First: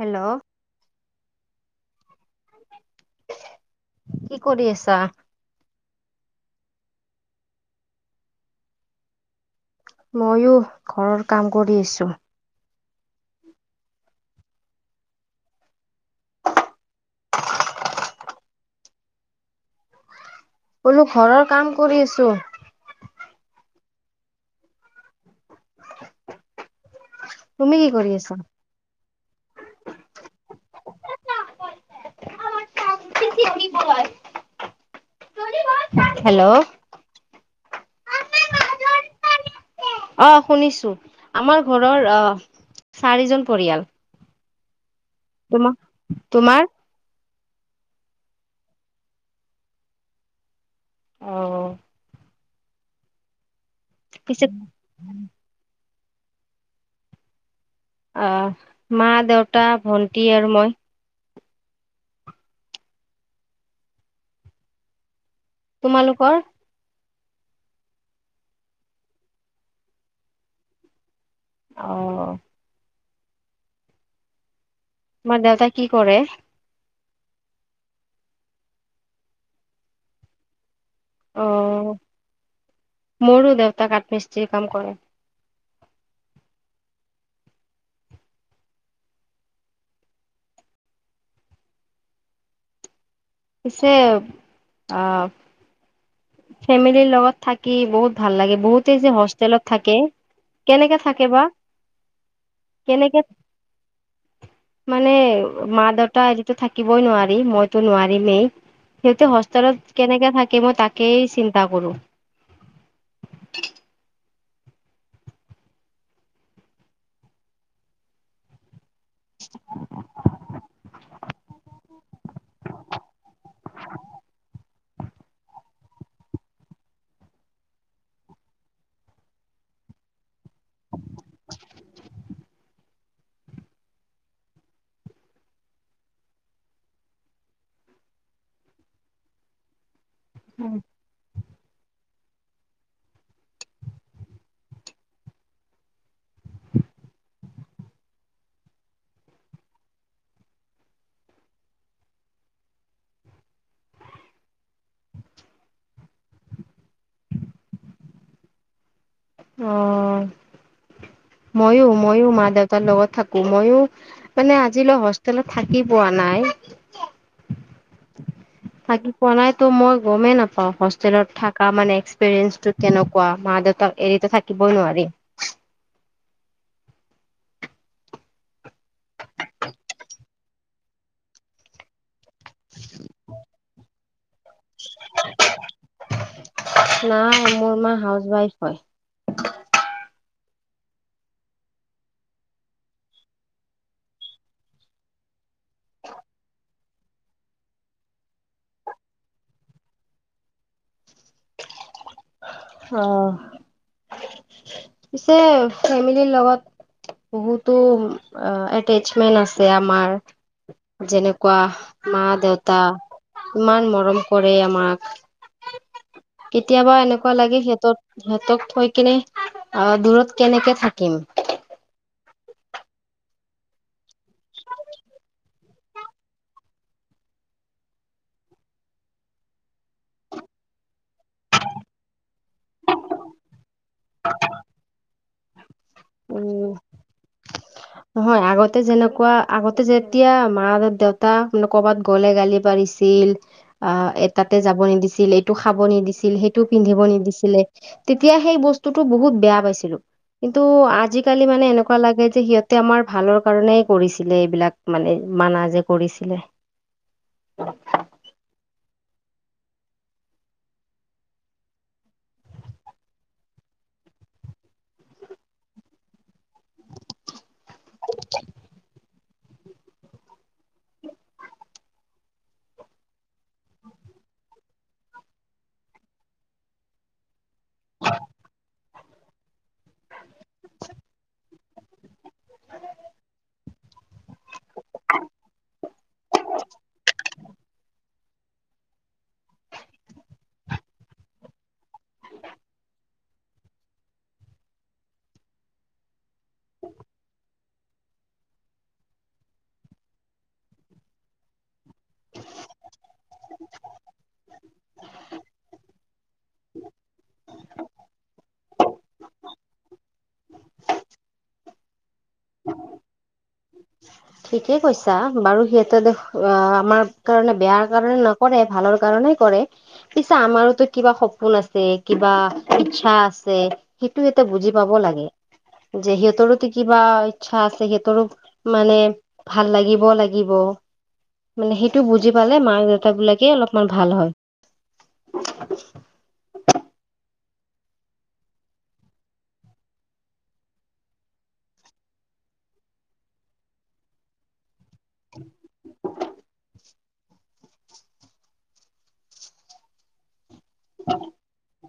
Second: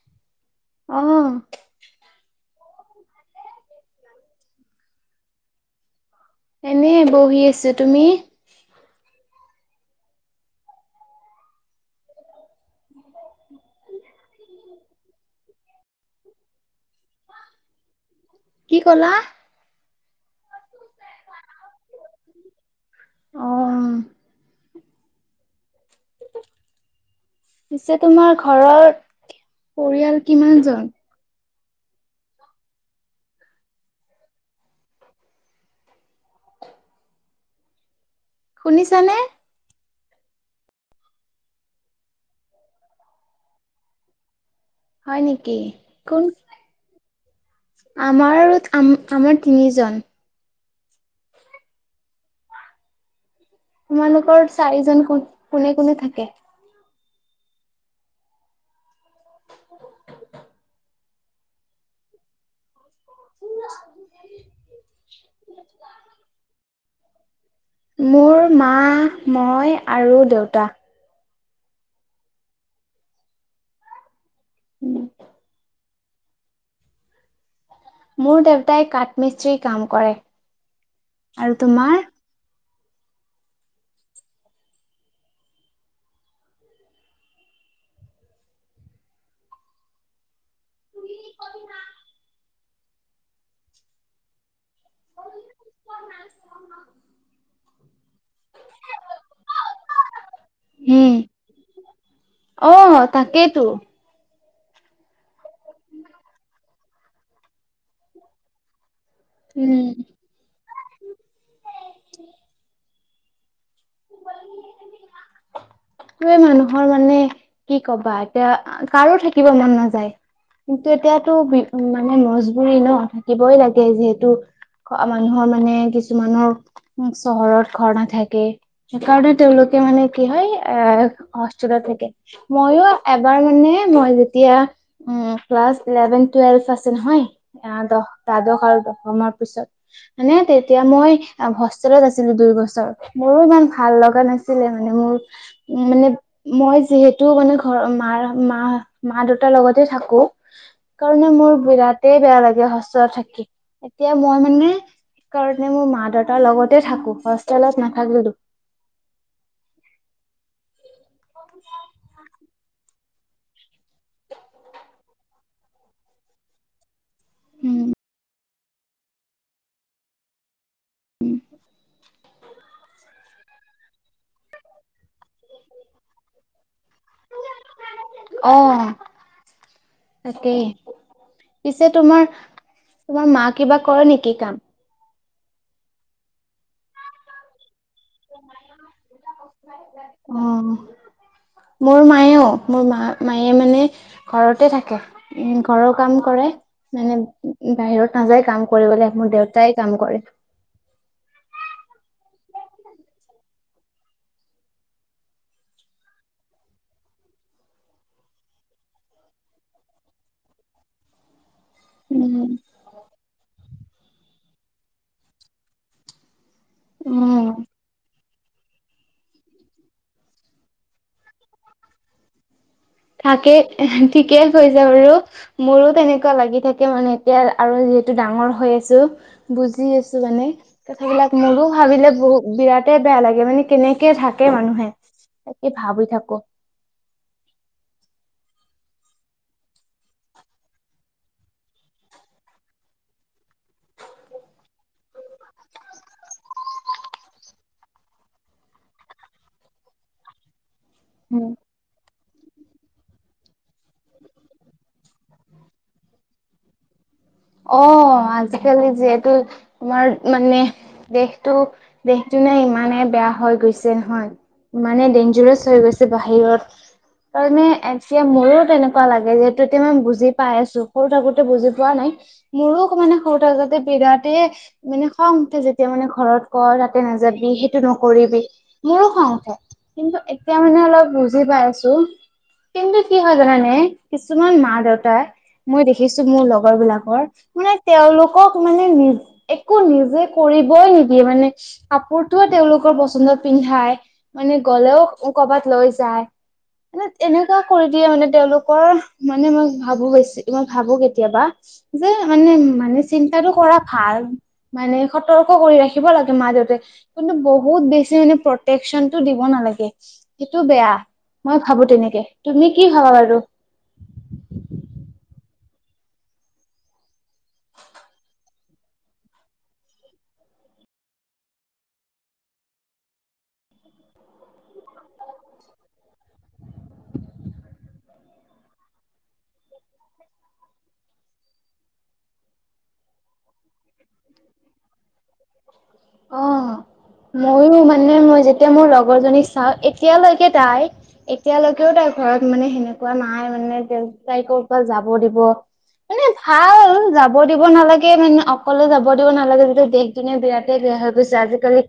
Hello অহ [unintelligible] কি কৰি আছা এনে বহি আছো তুমি ময়ো ঘৰৰ কাম কৰি আছো। কি ক'লা? বোলো ঘৰৰ কাম কৰি আছোঁ। অ [inaudible] তুমি কি পিছে কৰি আছা? তোমাৰ ঘৰৰ পৰিয়াল, কিমান জন? [unintelligible] হেল্ল' শুনিছানে অ শুনিছো আমাৰ ঘৰৰ আহ চাৰিজন পৰিয়াল হয় নেকি তোমাৰ কোন তোমাৰ আমাৰ আমাৰ তিনিজন অ পিছে তোমালোকৰ চাৰিজন ক কোনে কোনে থাকে! আহ মা দেউতা ভন্টি আৰু মই তোমালোকৰ। মোৰ মা মই আৰু দেউতা। অ তোমাৰ দেউতা কি কৰে। মোৰ দেউতাই কাঠ মিস্ত্ৰী কাম কৰে, অ আৰু তোমাৰ। মোৰো দেউতাক কাঠ্মিস্ত্ৰীৰ কাম কৰে। পছে, অহ। ফেমিলিৰ লগত থাকি বহুত ভাল লাগে বহুতে যে হোষ্টেলত থাকে। কেনেকে থাকে বা। অহ কেনেকে তাকেইতো। মানে মা-দেউতা এৰি থাকিবই নোৱাৰি মইতো নোৱাৰিমেই। সিহঁতে হোষ্টেল উম কেনেকে থাকে মই তাকেই চিন্তা কৰো। এই মানুহৰ মানে কি কবা এতিয়া কাৰো থাকিব মন নাযায়। কিন্তু এতিয়াতো বি মানে মজবুৰি ন থাকিবই লাগে যিহেতু। মানুহৰ মানে কিছুমানৰ চহৰত ঘৰ নাথাকে সেইকাৰণে তেওঁলোকে। মানে কি হয়। এ হষ্টেলত থাকে। মইয়ো এবাৰ মানে মই যেতিয়া, উম ক্লা ক্লাছ ইলেভেন টুৱেল্ভ আছে নহয়, এয়া দহ দ্বাদশ আৰু দশমাৰ পিছত। মনে তেতিয়া মই হোষ্টেলত আছিলো দুই বছৰ, মোৰো ইমান ভাল লগা নাছিলে মানে মোৰ উম, মানে মই যিহেতু মানে ঘৰৰ মাৰ মা মা দেউতাৰ লগতে থাকো কাৰণে মোৰ বিৰাতে বেয়া লাগে হোষ্টেলত থাকি, এতিয়া মই মানে সেইকাৰণে মোৰ মা দেউতাৰ লগতে থাকো অ', ময়ো ময়ো মা দেউতাৰ লগত থাক ময়ো, মানে আজিলৈ হোষ্টেলত থাকি পোৱা নাই। উম। থাকি পোৱা নাই, ত' মই গমে নাপাও হোষ্টেলত থাকা মানে এক্সপিৰিয়েন্সটো কেনেকুৱা, মা দেউতাক এৰিতো থাকিবই নোৱাৰি। [inaudible] অ'। তাকেই, পিছে তোমাৰ তোমাৰ মা কিবা কৰে নেকি কাম? [unintelligible] নাই মোৰ মা হাউচ ৱাইফ হয় অ'। মোৰ মায়েও, মোৰ মা-মায়ে মানে ঘৰতে থাকে। উ', ঘৰৰ কাম কৰে। মানে বাহিৰত নাযায় কাম কৰিবলে, মোৰ দেউতাই কাম কৰে। অ'। পিছে ফেমিলিৰ লগত বহুতো এটচমেন্ট আছে আমাৰ, যেনে কোৱা, উম মা-দেউতা ইমান মৰম কৰে আমাক। কেতিয়াবা এনেকুৱা উম লাগে সিহঁতক সিহঁতক থৈ কেনে আ দূৰত কেনেকে থাকিম? থাকেই ঠিকেই কৈছা বাৰু, মোৰো তেনেকুৱা লাগি থাকে মানে এতিয়া আৰু যিহেতু ডাঙৰ হৈ আছো, বুজি আছো মানে কথাবিলাক মোৰো ভাবিলে বহু বিৰাটে বেয়া লাগে মানে কেনেকে থাকে মানুহে, তাকে ভাবি থাকো। উম নহয় আগতে যেনেকুৱা, আগতে যেতিয়া মা আৰু দেউতা মানে কবাত গ'লে গালি পাৰি ছিল আ এ তাতে যাব নিদিছিল, এইটো খাব নিদিছিল, সেইটো পিন্ধিব নিদিছিলে তেতিয়া সেই বস্তুটো বহুত বেয়া পাইছিলো, কিন্তু আজিকালি উম মানে এনেকুৱা লাগে যে সিহঁত তে আমাৰ ভালৰ কাৰণেই কৰিছিলে এইবিলাক মানে মানা যে কৰিছিলে। অ', আজিকালি যে তো তোমাৰ মানে দেশটো দিনকদিনে ইমানেই বেয়া হৈ গৈছে হয় ইমানে ডেঞ্জাৰছ হৈ গৈছে বাহিৰত, সেইতোকাৰনে একচুৱেলি মোৰো তেনেকুৱা লাগে যে ত' এতিয়া মই বুজি পাই আছো, সৰু থাকোতে বুজি পোৱা নাই। মোৰো আকৌ মানে সৰু থাকোঁতে বিৰাটেই মানে খং উঠে যেতিয়া মানে ঘৰত কয়, তাতে নাযাবি সেইটো নকৰিবি, মোৰো খং উঠে কিন্তু এতিয়া মানে অলপ বুজি পাই আছো। কিন্তু কি হয় জানানে কিছুমান মা-দেউতাই, মই দেখিছো মোৰ লগৰ বিলাকৰ মানে তেওঁলোকক মানে নি একো নিজে কৰিবই নিদিয়ে মানে, কাপোৰতো তেওঁলোকৰ পচন্দত পিন্ধাই, মানে গ'লেও কৰবাত লৈ যায় মানে এনেকুৱা কৰি দিয়ে মানে তেওঁলোকৰ, মানে মই ভাবো হৈছে মই ভাবো কেতিয়াবা যে মানে মানে চিন্তাটো কৰা ভাল, মানে সতৰ্ক কৰি ৰাখিব লাগে মা-দেউতাই কিন্তু বহুত বেছি মানে প্ৰটেকচনতটো দিব নালাগে, সেইটো বেয়া। মই ভাবো তেনেকে। তুমি কি ভাবা বাৰু? ঠিকে কৈছা, বাৰু সিহঁতে দেখ আ আমাৰ কাৰণে বেয়া কাৰণে নকৰে ভালৰ কাৰণে কৰে। পিছে আমাৰোতো কিবা সপোন আছে, কিবা ইচ্ছা আছে, সিটো সিহঁতে বুজি পাব লাগে, যে সিহঁতৰোতো কিবা ইচ্ছা আছে সিহঁতৰো মানে ভাল লাগিব লাগিব মানে সেইটো বুজি পালে মাক-দেউতাকবিলাকে অলপমান ভাল হয় অ মইয়ো মানে মই যেতিয়া মোৰ লগৰ জনীক চাও এতিয়ালৈকে তাই এতিয়ালৈকেও তাৰ ঘৰত মানে সেনেকুৱা নাই মানে দেউতাকক যাব দিব মানে ভাল যাব দিব দিব নালাগে মানে অকলে যাব দিব নালাগে যতিয়া দেশ- দুনীয়া বিৰাতে বেয়া হৈ গৈছে আজিকালি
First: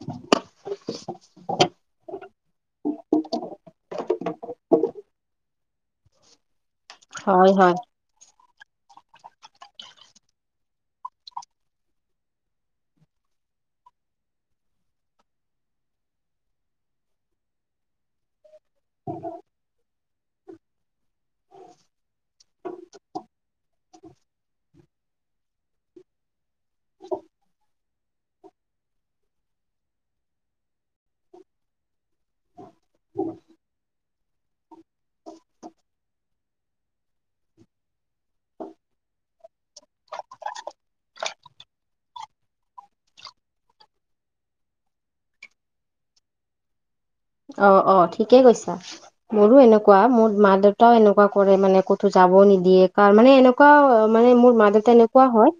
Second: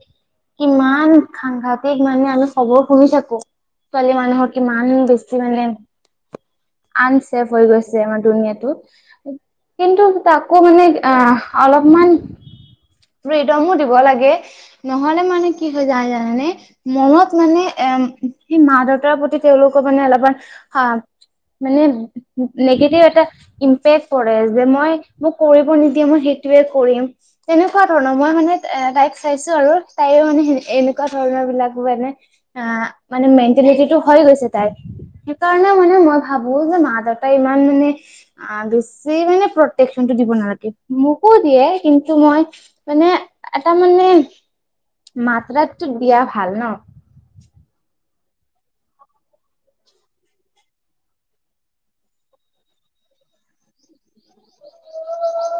কিমান সাংঘাতিক মানে আমি খবৰ শুনি থাকোঁ ছোৱালী মানুহৰ কিমান বেছি মানে আনচেফ হয় হৈ হয় গৈছে আমাৰ দুুনিয়াত কিন্তু তাকো মানে অ অলপমান দমো দিব লাগে নহলে মানে কি হৈ যায় জানেনে মনত মানে এ সেই মা -দেউতাৰ প্ৰতি তেওঁলোকৰ মানে অলপমান হ মানে নিগেটিভ এটা ইম্পেক্ কৰে যে মই মোক কৰিব নিদিয়ে মই সেইটোৱে কৰিম তেনেকুৱা ধৰণৰ। মই মানে এ তাইক চাইছো আৰু তাইও মানে এনেকুৱা ধৰণৰ বিলাক মানে অ। মানে মেণ্টেলিটিটো হৈ গৈছে তাই। সেইকাৰণে মানে মই ভাবো যে মা-দেউতাই ইমান মানে অ বেছি মানে প্ৰটেকচন দিব নালাগে মোকো দিয়ে কিন্তু মই মানে এটা মানে মাত্ৰাতটো দিয়া ভাল ন। অ অ ঠিকে কৈছা মোৰো এনেকুৱা মোৰ মা দেউতাও এনেকুৱা কৰে মানে ক'তো যাব হ নিদিয়ে তাৰ মানে এনেকুৱা মানে মোৰ মা দেউতা এনেকুৱা হয়।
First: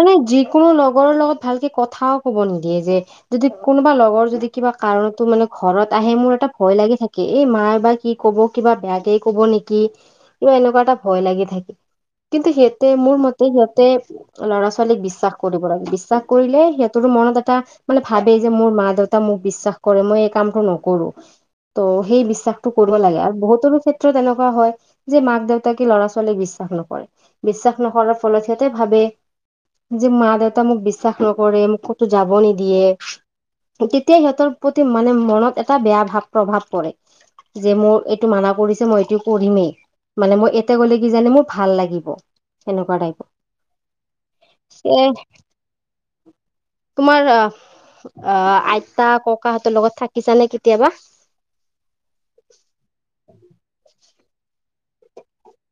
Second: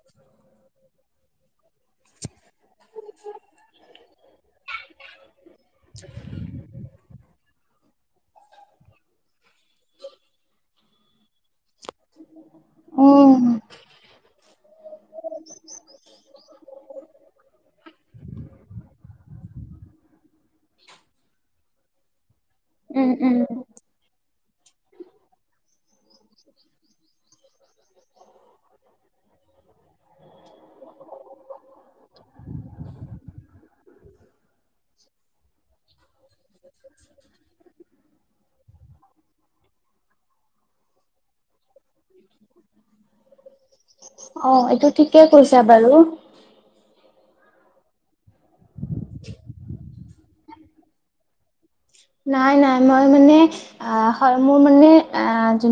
মানে যিকোনো লগৰৰ লগত ভালকে কথাও ক'ব নিদিয়ে যে যদি কোনোবা লগৰ যদি কিবা কাৰণতো মানে ঘৰ আহে মোৰ এটা ভয় লাগি থাকে এই মাৰ বা কি কব কিবা বেয়াকে কব নেকি কিবা এনেকুৱা এটা ভয় লাগি থাকে কিন্তু সিহঁতে মোৰ উম মতে সিহঁতে ল'ৰা ছোৱালীক বিশ্বাস কৰিব লাগে বিশ্বাস কৰিলে সিহঁতৰো মনত এটা মানে ভাবে যে মোৰ মা দেউতা মোক বিশ্বাস কৰে মই এই কামটো নকৰো ত' সেই বিশ্বাসটো কৰিব উম লাগে উম আৰু বহুতৰো ক্ষেত্ৰত এনেকুৱা কোৱা হয় যে মাক- দেউতাকে ল'ৰা ছোৱালী বিশ্বাস নকৰে বিশ্বাস নকৰাৰ ফলত সিহঁতে ভাবে যে মা-দেউতা মোক বিশ্বাস নকৰে মোক ক'তো যাব নিদিয়ে তেতিয়াই সিহঁতৰ প্ৰতি মানে মনত এটা বেয়া ভাৱ প্ৰভাৱ পৰে। যে মোৰ এইটো মানা কৰিছে মই এইটো কৰিমেই মানে মই এতিয়া গলে কিজানি মোৰ ভাল লাগিব সেনেকুৱা টাইপৰ অ এইটো এ ঠিকেই কৈছা বাৰু। তোমাৰ আহ আহ আইতা -ককাহঁতৰ লগত থাকিছানে কেতিয়াবা? নাই নাই মই মানে অ হয় মোৰ মানে আহ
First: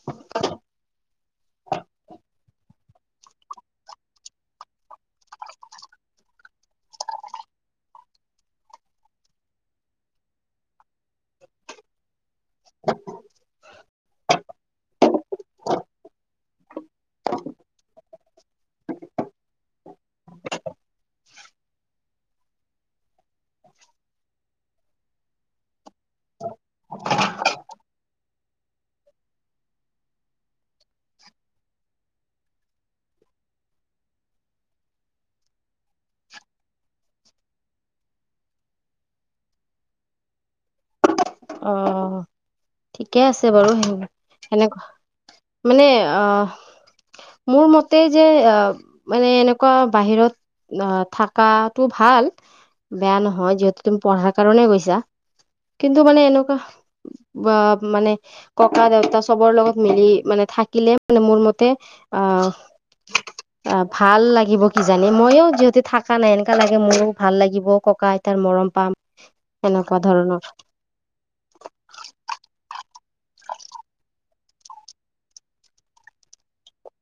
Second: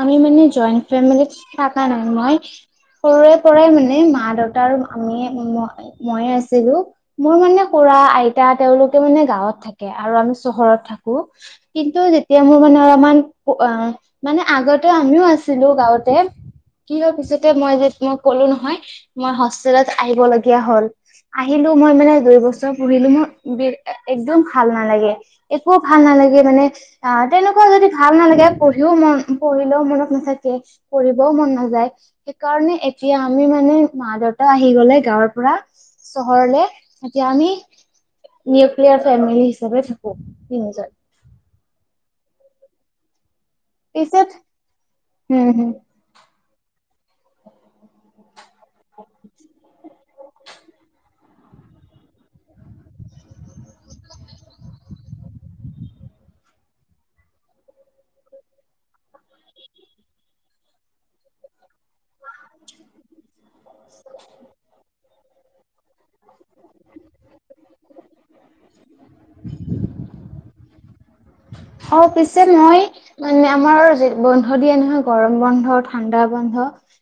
আমি মানে জইণ্ট ফেমিলি থকা নাই মই [unintelligible] সৰুৰে পৰাই মানে মা দেউতা আৰু আমি মইৱে আছিলো মোৰ মানে খুৰা আইতা তেওঁলোকে মানে গাঁৱত থাকে আৰু আমি চহৰত থাকো কিন্তু এতিয়া মোৰ মানে অলপমান মানে আগতে আমিও আছিলো গাঁৱতে। কি হয় পিছতে মই যে তোমাক ক'লো নহয় মই হোষ্টেলত আহিব লগীয়া হ'ল। আহিলো মই মানে দুই বছৰ পঢ়িলো মোৰ বি একদম ভাল নালাগে একো ভাল নালাগে মানে অ তেনেকুৱা যদি ভাল নালাগে পঢ়িও মন ও মনত নাথাকে পঢ়ও মন নাযায় সেইকাৰণে এতিয়া আমি মানে মা দেউতা গলে গাঁৱৰ পৰা চহৰলে এতিয়া আমি নিকনিয়াৰ ফেমিলি। হিচাপে থাকো তিনিজন অ ঠিকে আছে আছে বাৰু স পিছত সেনেকুৱা হম হম মানে অ মোৰ মতে যে আহ মানে এনেকুৱা বাহিৰত অ থাক শ কটো ভাল বেয়া নহয় যিহেতু তুমি পঢ়াৰ কাৰনে গৈছা কিন্তু মানে এনেকুৱা বা মানে ককা দেউতা চবৰ লগত মিলি মানে থাকিলে। মানে মোৰ মতে অ ভাল লাগিব কি জানি মইও যিহেতু থাকা নাই এনেকা লাগে মোৰো ভাল লাগিব ককা- আইতাৰ মৰম পাম, সেনেকুৱা ধৰণৰ অ পিছে মই মানে আমাৰ বন্ধ দিয়ে নহয় গৰম বন্ধ, ঠাণ্ডা বন্ধ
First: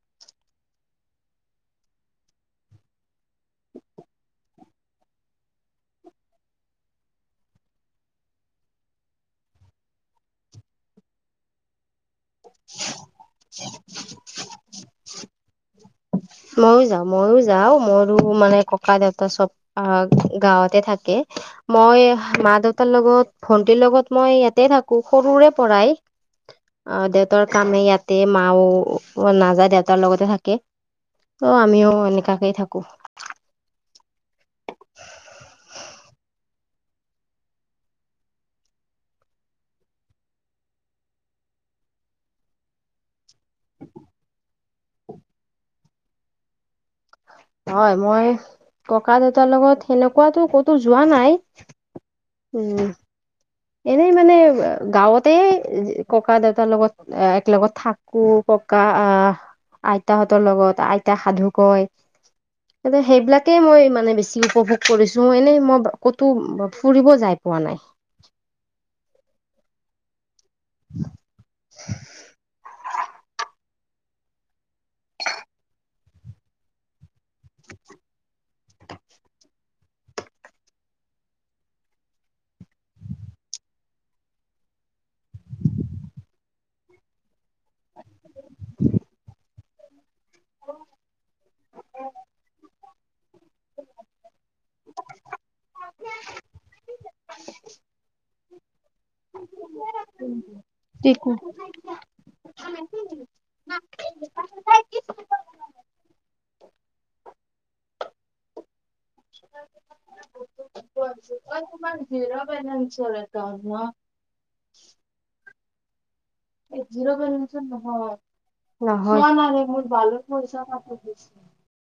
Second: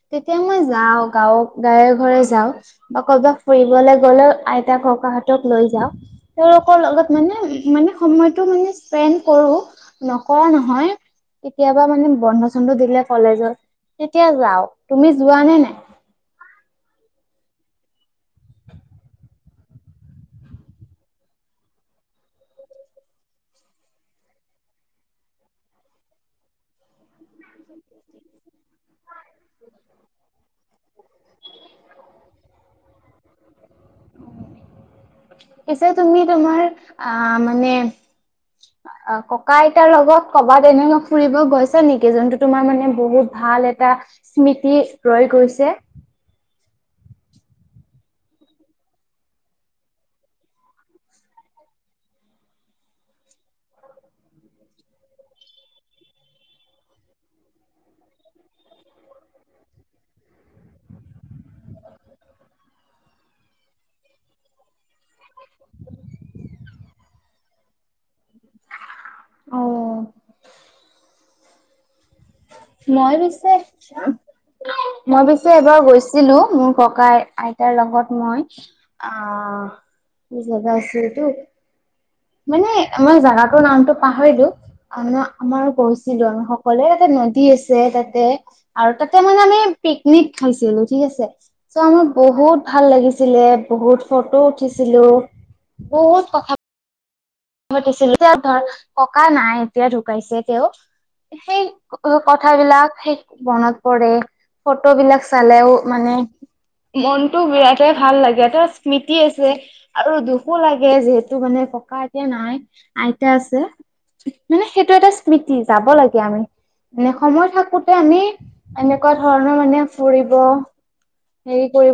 তেতিয়া মই যাওঁ গাঁৱ গাৱে ঘৰে যাও বা ক'বাত ফুৰিবলৈ গ'লেও আই আইতা -ককাহতক লৈ যাওঁ, তেওঁলোকৰ লগত মানে মানে সময়টো মানে স্পেণ্ট কৰো, নকৰা নহয় কেতিয়াবা মানে বন্ধ চন্ধ দিলে কলেজত তেতিয়া যাও, তুমি যোৱা নে নাই? মইও যাও মইও যাও মোৰো মানে ককা, দেউতা চব আহ গাঁৱতে থাকে। মই মা, দেউতাৰ লগত ভন্টিৰ লগত মই ইয়াতে থাকো সৰুৰে পৰাই আহ দেউতাৰ কামে ইয়াতে মাও মই নাযায় দেউতাৰ লগতে থাকে ত' আমিও এনেকুৱাকেই থাকো। [inaudible] পিছে তুমি তোমাৰ আহ মানে অ ককা -আইতাৰ লগত কবাত এনেকৈ ফুৰিব গৈছা নেকি যোনটো তোমাৰ মানে বহুত ভা এটা স্মৃতি ৰৈ গৈছে। হয় মই ককা- দেউতাৰ লগত সেনেকুৱাতো ক'তো যোৱা নাই উম। এনেই মানে গাঁৱতে ককা -দেউতাৰ লগত একেলগত থাকো ককা আহ আইতাহঁতৰ লগত আইতা সাধু কয় এ সেইবিলাকে মই মানে বেছি উপভোগ কৰিছো এনেই মই ক'তো ফুৰিব যাই পোৱা নাই। অ। [inaudible] মই পিছে, মই পিছে এবাৰ গৈছ ছিলো মোৰ ককাই -আইতাৰ লগত মই আহ জাবা আছিল তো মানে মই জাগাটোৰ নামটো পাহৰিলো, আমাৰ গৈছিলো আমি সকলোৱে যাতে নদী আছে তাতে আৰু তাতে মানে আমি পিকনিক খাইছিলো ঠিক আছে চ' আমাৰ বহুত ভাল লাগিছিল। ছিলে বহুত ফটো উঠিছিলো, বহুত কথা মতিছিল এতিয়া ধৰ ককা নাই এতিয়া ঢুকাইছে তেওঁ, সেই কথাবিলাক সেই মনত পৰে, ফটো বিলাক চালেও মানে মনটো বিৰাটে ভাল লাগে এটা স্মৃতি আছে আৰু দুখো লাগে যিহ টো মানে ককা এতিয়া নাই আইতা আছে, মানে সেইটো এটা স্মৃতি যাব লাগে। গাঁৱে। মানে সময় থাকোতে আমি এনেকুৱা ধৰণৰ মানে ফুৰিব হেৰি কৰিব